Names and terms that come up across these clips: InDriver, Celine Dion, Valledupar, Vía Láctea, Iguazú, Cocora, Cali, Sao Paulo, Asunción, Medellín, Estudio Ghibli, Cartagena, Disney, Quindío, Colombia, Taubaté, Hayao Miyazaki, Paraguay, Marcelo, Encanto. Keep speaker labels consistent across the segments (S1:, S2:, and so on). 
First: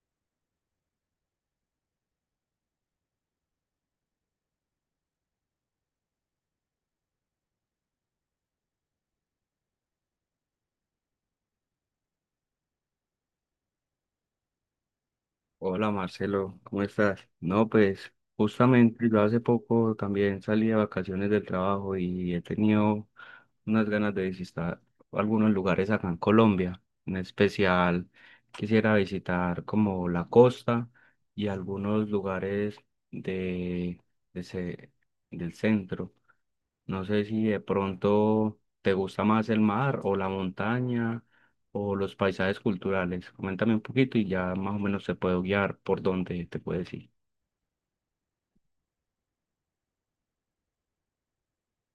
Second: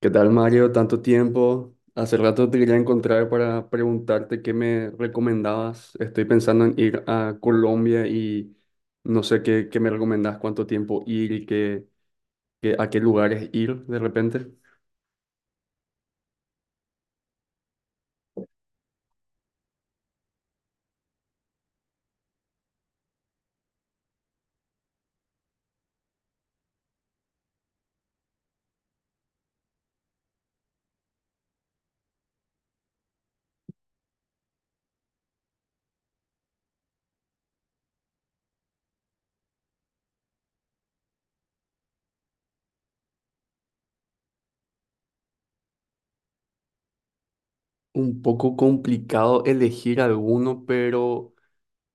S1: ¿Qué tal, Mario? Tanto tiempo. Hace rato te quería encontrar para preguntarte qué me recomendabas. Estoy pensando en ir a Colombia y no sé qué me recomendás, cuánto tiempo ir y a qué lugares ir de repente.
S2: Hola, Marcelo, ¿cómo estás? No, pues justamente yo hace poco también salí de vacaciones del trabajo y he tenido unas ganas de visitar algunos lugares acá en Colombia. En especial quisiera visitar como la costa y algunos lugares de, de ce- del centro. No sé si de pronto te gusta más el mar o la montaña o los paisajes culturales. Coméntame un poquito y ya más o menos te puedo guiar por dónde te puedes ir.
S1: Un poco complicado elegir alguno, pero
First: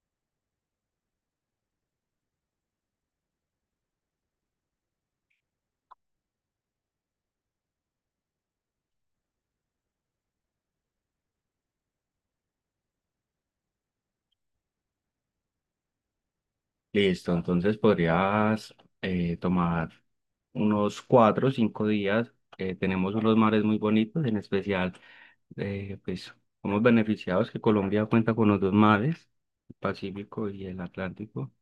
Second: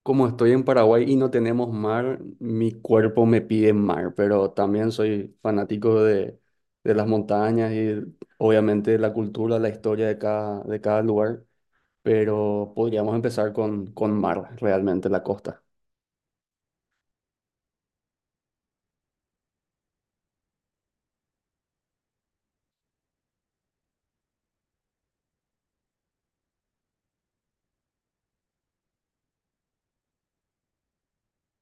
S1: como estoy en Paraguay y no tenemos mar, mi cuerpo me pide mar, pero también soy fanático de las montañas y obviamente la cultura, la historia de de cada lugar. Pero podríamos empezar con mar, realmente la costa.
S2: Listo, entonces podrías tomar unos 4 o 5 días. Tenemos unos mares muy bonitos, en especial, pues somos beneficiados que Colombia cuenta con los dos mares, el Pacífico y el Atlántico.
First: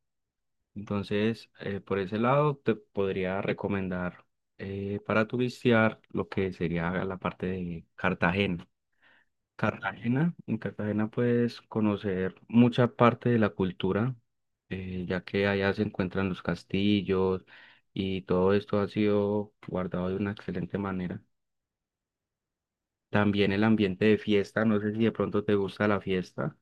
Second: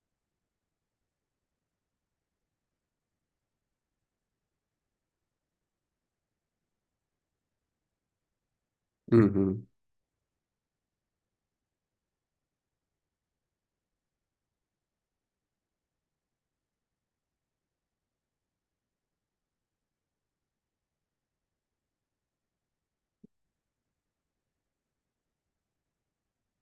S2: Entonces, por ese lado, te podría recomendar para turistear lo que sería la parte de Cartagena.
S1: Ujú.
S2: Cartagena, en Cartagena puedes conocer mucha parte de la cultura, ya que allá se encuentran los castillos y todo esto ha sido guardado de una excelente manera. También el ambiente de fiesta, no sé si de pronto te gusta la fiesta.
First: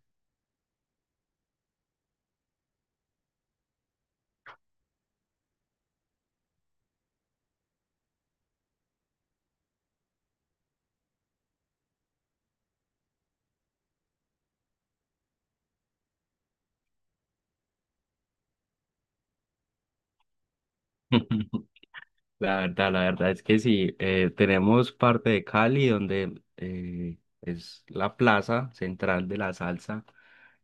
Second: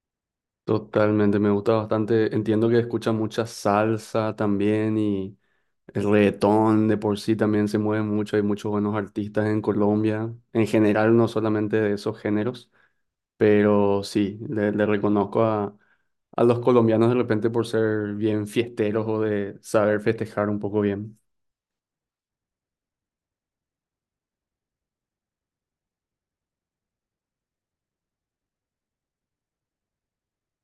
S1: Totalmente, me gusta bastante. Entiendo que escucha mucha salsa también y el reggaetón de por sí también se mueve mucho. Hay muchos buenos artistas en Colombia, en general, no solamente de esos géneros, pero sí, le reconozco a los colombianos de repente por ser bien fiesteros o de saber festejar un poco bien.
S2: La verdad es que sí, tenemos parte de Cali donde es la plaza central de la salsa,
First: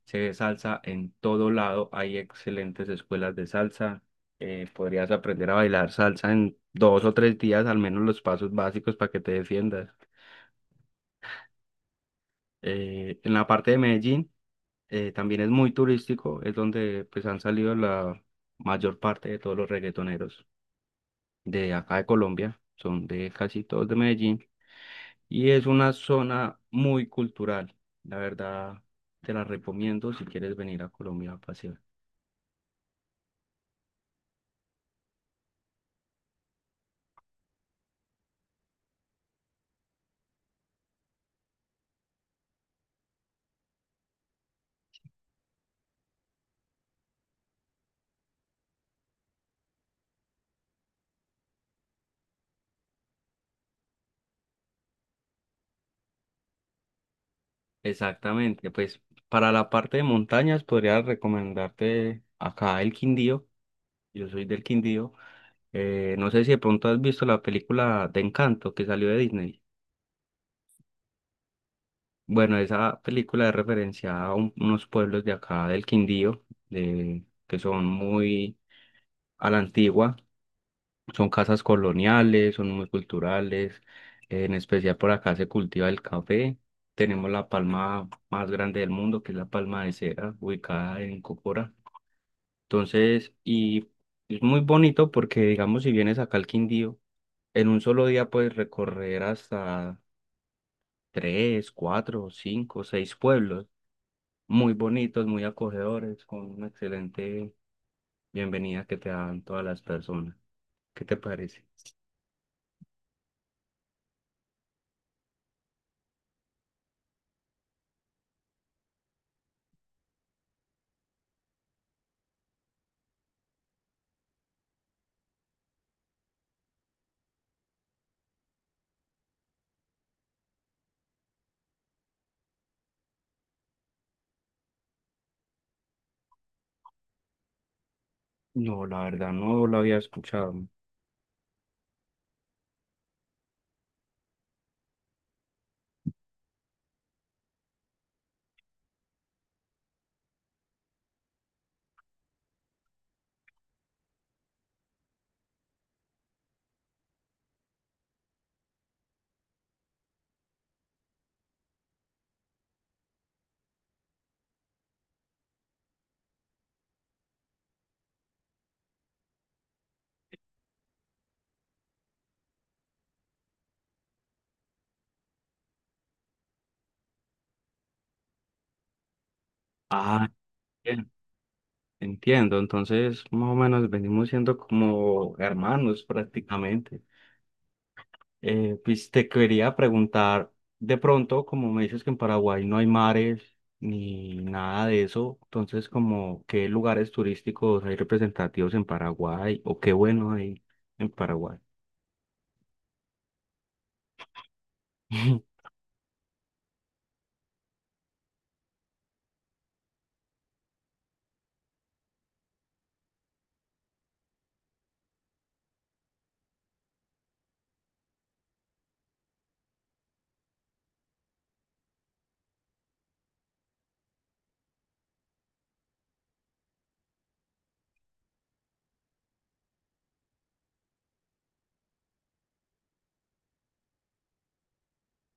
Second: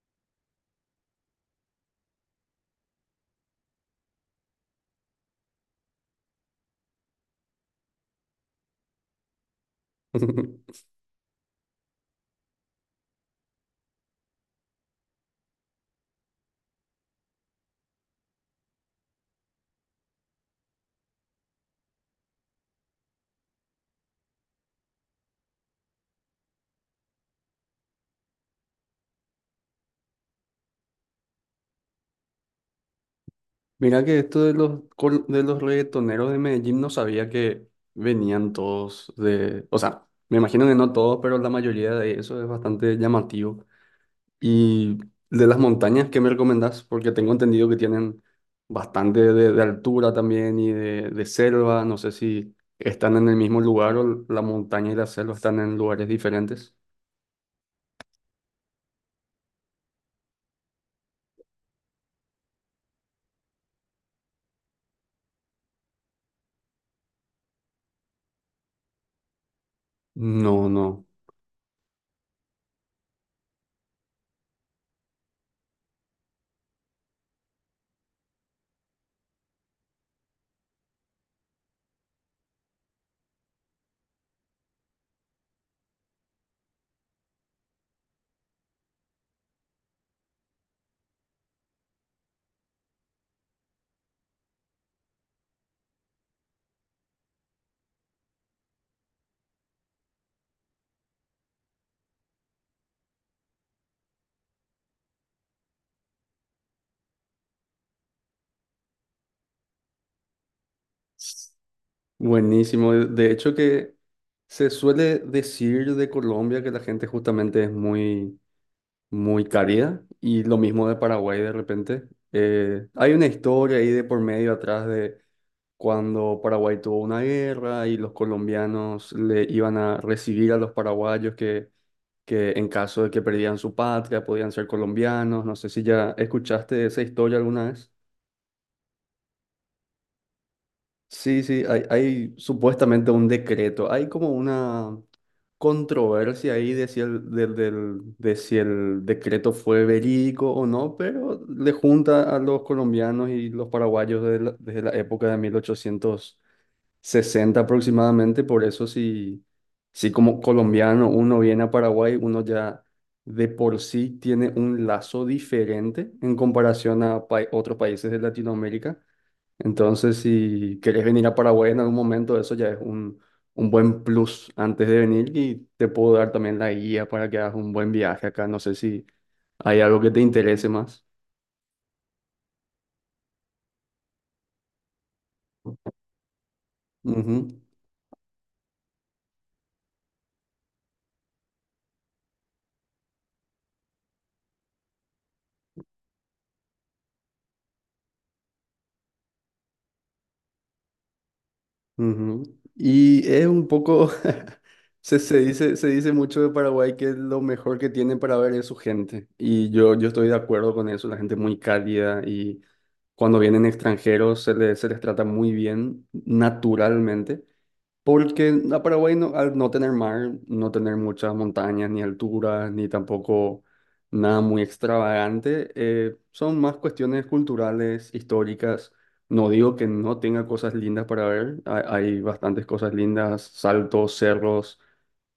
S2: se ve salsa en todo lado, hay excelentes escuelas de salsa, podrías aprender a bailar salsa en 2 o 3 días, al menos los pasos básicos para que te defiendas. En la parte de Medellín también es muy turístico, es donde pues han salido la mayor parte de todos los reggaetoneros de acá de Colombia, son de casi todos de Medellín. Y es una zona muy cultural. La verdad, te la recomiendo si quieres venir a Colombia a pasear.
S1: Mira que esto de de los reggaetoneros de Medellín no sabía que venían todos de... O sea, me imagino que no todos, pero la mayoría de eso es bastante llamativo. Y de las montañas, ¿qué me recomendás? Porque tengo entendido que tienen bastante de altura también y de selva. No sé si están en el mismo lugar o la montaña y la selva están en lugares diferentes.
S2: Exactamente, pues para la parte de montañas podría recomendarte acá el Quindío. Yo soy del Quindío. No sé si de pronto has visto la película de Encanto que salió de Disney.
S1: No, no.
S2: Bueno, esa película es referencia a unos pueblos de acá del Quindío, de, que son muy a la antigua. Son casas coloniales, son muy culturales, en especial por acá se cultiva el café. Tenemos la palma más grande del mundo, que es la palma de cera, ubicada en Cocora. Entonces, y es muy bonito porque, digamos, si vienes acá al Quindío, en un solo día puedes recorrer hasta tres, cuatro, cinco, seis pueblos, muy bonitos, muy acogedores, con una excelente bienvenida que te dan todas las personas. ¿Qué te parece?
S1: Buenísimo. De hecho que se suele decir de Colombia que la gente justamente es muy cálida y lo mismo de Paraguay de repente. Hay una historia ahí de por medio atrás de cuando Paraguay tuvo una guerra y los colombianos le iban a recibir a los paraguayos que en caso de que perdían su patria podían ser colombianos. No sé si ya escuchaste esa historia alguna.
S2: No, la verdad no lo había escuchado.
S1: Sí, sí, hay supuestamente un decreto. Hay como una controversia ahí de si el, del- del- de si el decreto fue verídico o no, pero le junta a los colombianos y los paraguayos desde desde la época de 1860 aproximadamente. Por eso si como colombiano uno viene a Paraguay, uno ya de por sí tiene un lazo diferente en comparación a otros países de Latinoamérica. Entonces, si querés venir a Paraguay en algún momento, eso ya es un buen plus antes de venir y te puedo dar también la guía para que hagas un buen viaje acá. No sé si hay algo que te
S2: Ah,
S1: interese más.
S2: bien, entiendo. Entonces, más o menos venimos siendo como hermanos prácticamente.
S1: Ujú,
S2: Pues te quería preguntar, de pronto, como me dices que en Paraguay no hay mares ni nada de eso, entonces, como qué lugares turísticos hay representativos en Paraguay o qué bueno hay en Paraguay.
S1: ujú. Y es un poco, se dice mucho de Paraguay que lo mejor que tiene para ver es su gente. Y yo estoy de acuerdo con eso, la gente es muy cálida y cuando vienen extranjeros se se les trata muy bien naturalmente. Porque a Paraguay, al no tener mar, no tener muchas montañas, ni alturas, ni tampoco nada muy extravagante, son más cuestiones culturales, históricas. No digo que no tenga cosas lindas para ver, hay bastantes cosas lindas, saltos, cerros,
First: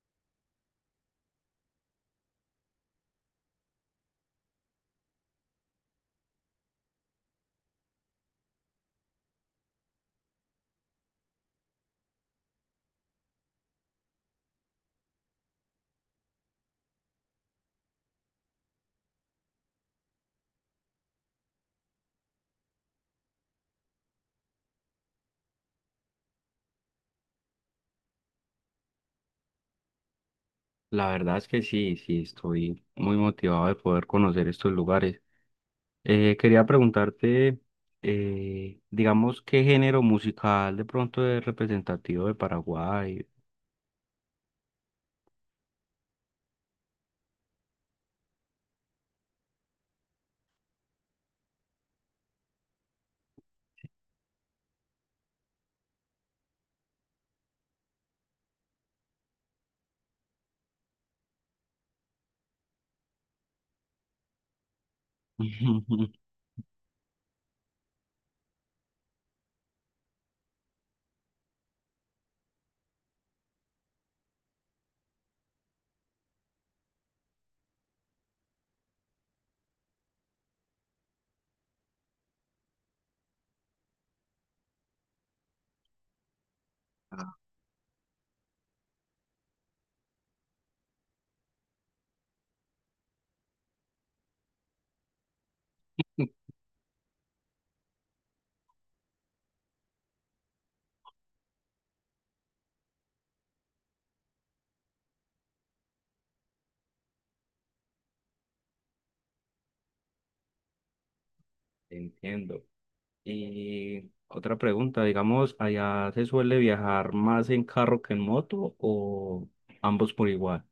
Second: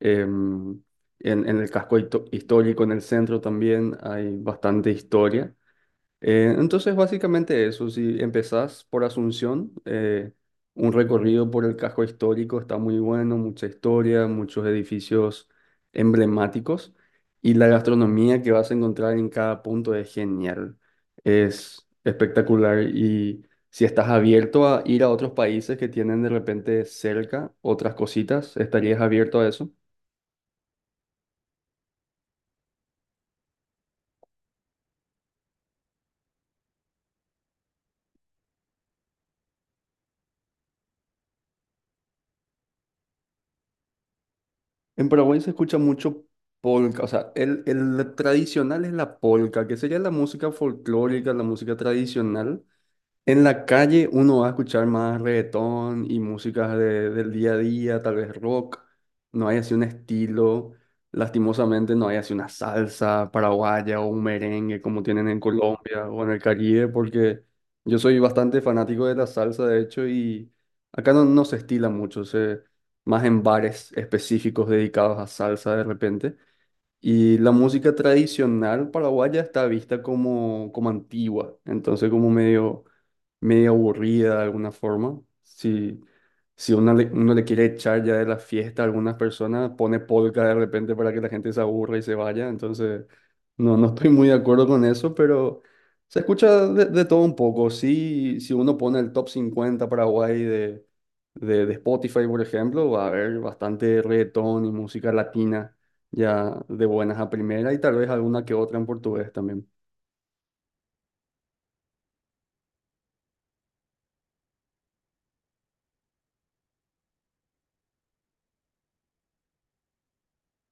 S1: em, en el histórico, en el centro también hay bastante historia. Entonces, básicamente eso, si empezás por Asunción, un recorrido por el casco histórico está muy bueno, mucha historia, muchos edificios emblemáticos y la gastronomía que vas a encontrar en cada punto es genial, es espectacular y si estás abierto a ir a otros países que tienen de repente cerca otras cositas, ¿estarías abierto a eso?
S2: La verdad es que sí, sí, estoy muy motivado de poder conocer estos lugares. Quería preguntarte, digamos, ¿qué género musical de pronto es representativo de Paraguay?
S1: En Paraguay se escucha mucho polka, o sea, el tradicional es la polka, que sería la música folclórica, la música tradicional, en la calle uno va a escuchar más reggaetón y músicas del día a día, tal vez rock. No hay así un estilo, lastimosamente no hay así una salsa paraguaya o un merengue como tienen en
S2: Ujú.
S1: Colombia o en el Caribe, porque yo soy bastante fanático de la salsa, de hecho, y acá no, no se estila mucho, se, más en bares específicos dedicados a salsa de repente. Y la música tradicional paraguaya está vista como, como antigua, entonces como medio, medio aburrida de alguna forma. Si, si uno uno le quiere echar ya de la fiesta a algunas personas, pone polka de repente para que la gente se aburra y se vaya. Entonces, no, no estoy muy de acuerdo con eso, pero se escucha de todo un poco. Sí, si uno pone el top 50 Paraguay de Spotify, por ejemplo, va a haber bastante reggaetón y música latina ya de buenas a primera y tal vez alguna que otra en portugués también.
S2: Entiendo. Y otra pregunta, digamos, ¿allá se suele viajar más en carro que en moto o ambos por igual?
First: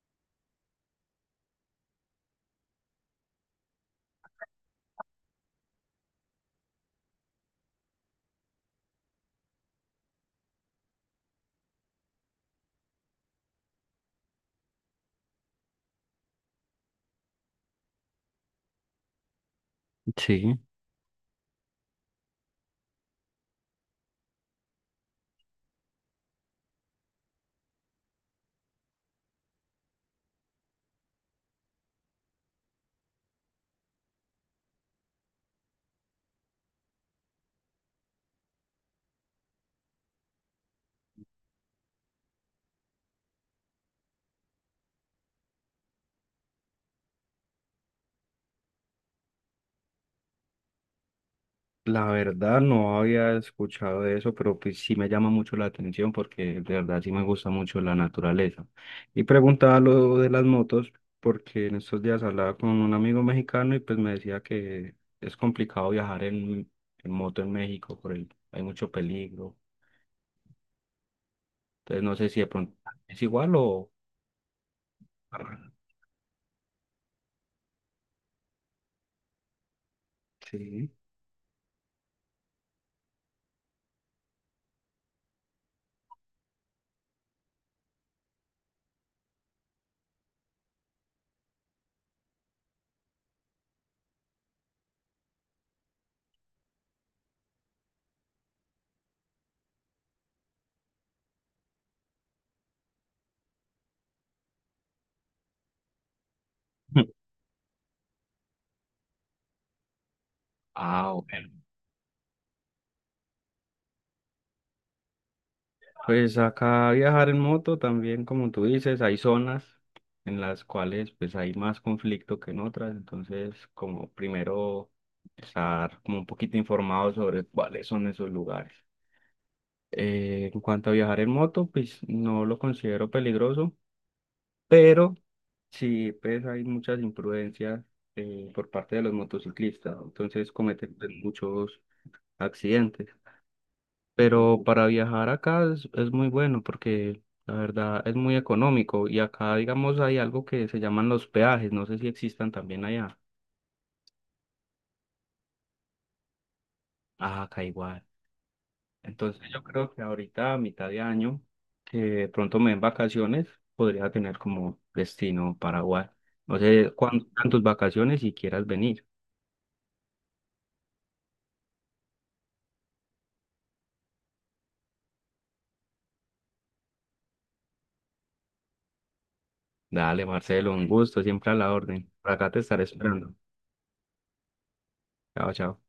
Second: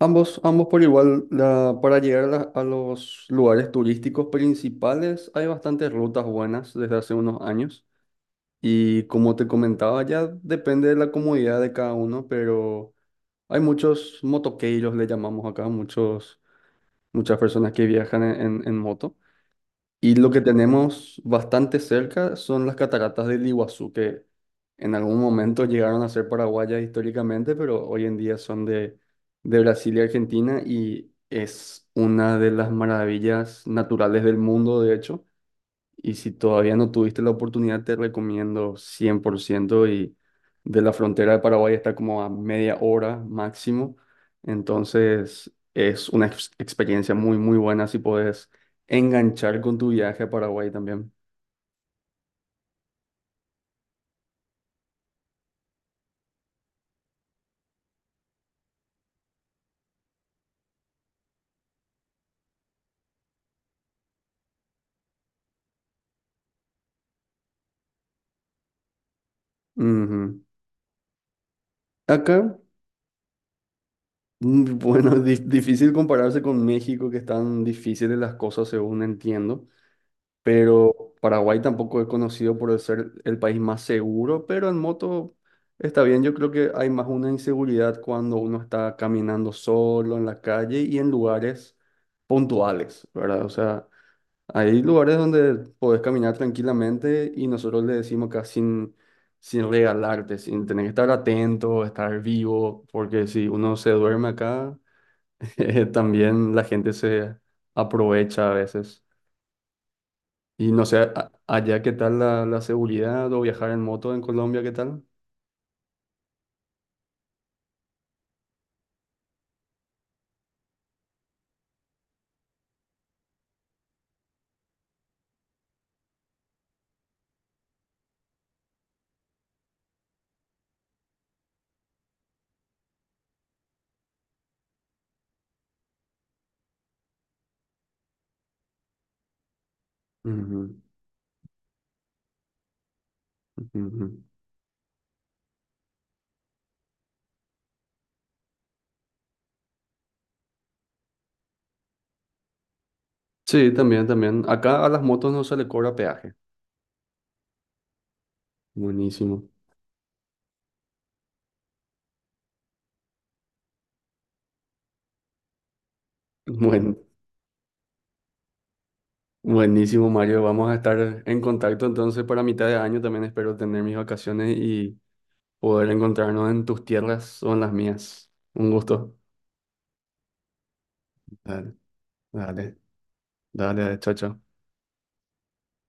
S1: Ambos, ambos por igual, para llegar a, a los lugares turísticos principales hay bastantes rutas buenas desde hace unos años y como te comentaba ya depende de la comodidad de cada uno, pero hay muchos motoqueiros, le llamamos acá, muchos, muchas personas que viajan en moto. Y lo que
S2: Sí.
S1: tenemos bastante cerca son las cataratas del Iguazú, que en algún momento llegaron a ser paraguayas históricamente, pero hoy en día son de Brasil y Argentina y es una de las maravillas naturales del mundo, de hecho. Y si todavía no tuviste la oportunidad, te recomiendo 100% y de la frontera de Paraguay está como a media hora máximo. Entonces es una experiencia muy buena si puedes enganchar con tu viaje a Paraguay también.
S2: La verdad no había escuchado de eso, pero pues sí me llama mucho la atención porque de verdad sí me gusta mucho la naturaleza. Y preguntaba lo de las motos porque en estos días hablaba con un amigo mexicano y pues me decía que es complicado viajar en moto en México, por el, hay mucho peligro.
S1: Ujú.
S2: Entonces no sé si de
S1: Acá,
S2: pronto es igual o...
S1: bueno, difícil compararse con México, que están difíciles las cosas según entiendo.
S2: Sí.
S1: Pero Paraguay tampoco es conocido por ser el país más seguro, pero en moto está bien. Yo creo que hay más una inseguridad cuando uno está caminando solo en la calle y en lugares puntuales, ¿verdad? O sea, hay lugares donde podés caminar tranquilamente y nosotros le decimos acá sin regalarte, sin tener que estar atento, estar vivo, porque si uno se duerme acá, también la gente se aprovecha a veces. Y no sé,
S2: Ah, ok.
S1: allá qué tal la seguridad o viajar en moto en Colombia, ¿qué tal?
S2: Pues acá viajar en moto también, como tú dices, hay zonas en las cuales pues hay más conflicto que en otras, entonces como primero estar como un poquito informado sobre cuáles son esos lugares. En cuanto a viajar en moto, pues no lo considero peligroso, pero sí pues hay muchas imprudencias por parte de los motociclistas, entonces
S1: Ujú,
S2: cometen pues, muchos accidentes.
S1: ujú.
S2: Pero para viajar acá es muy bueno porque la verdad es muy económico y acá, digamos, hay algo que se llaman los peajes, no sé si existan también allá.
S1: Sí, también, también. Acá a las motos no se le cobra peaje.
S2: Ah, acá igual. Entonces
S1: Buenísimo.
S2: yo creo que ahorita a mitad de año, que de pronto me den vacaciones, podría tener como destino Paraguay. No sé
S1: Buen,
S2: cuántas tus vacaciones si quieras venir.
S1: buenísimo, Mario. Vamos a estar en contacto entonces para mitad de año. También espero tener mis vacaciones y poder encontrarnos en tus tierras o en las mías. Un gusto.
S2: Dale, Marcelo, un gusto, siempre a la
S1: Dale,
S2: orden. Por acá te
S1: dale,
S2: estaré esperando.
S1: dale, chao, chao.
S2: Chao, chao.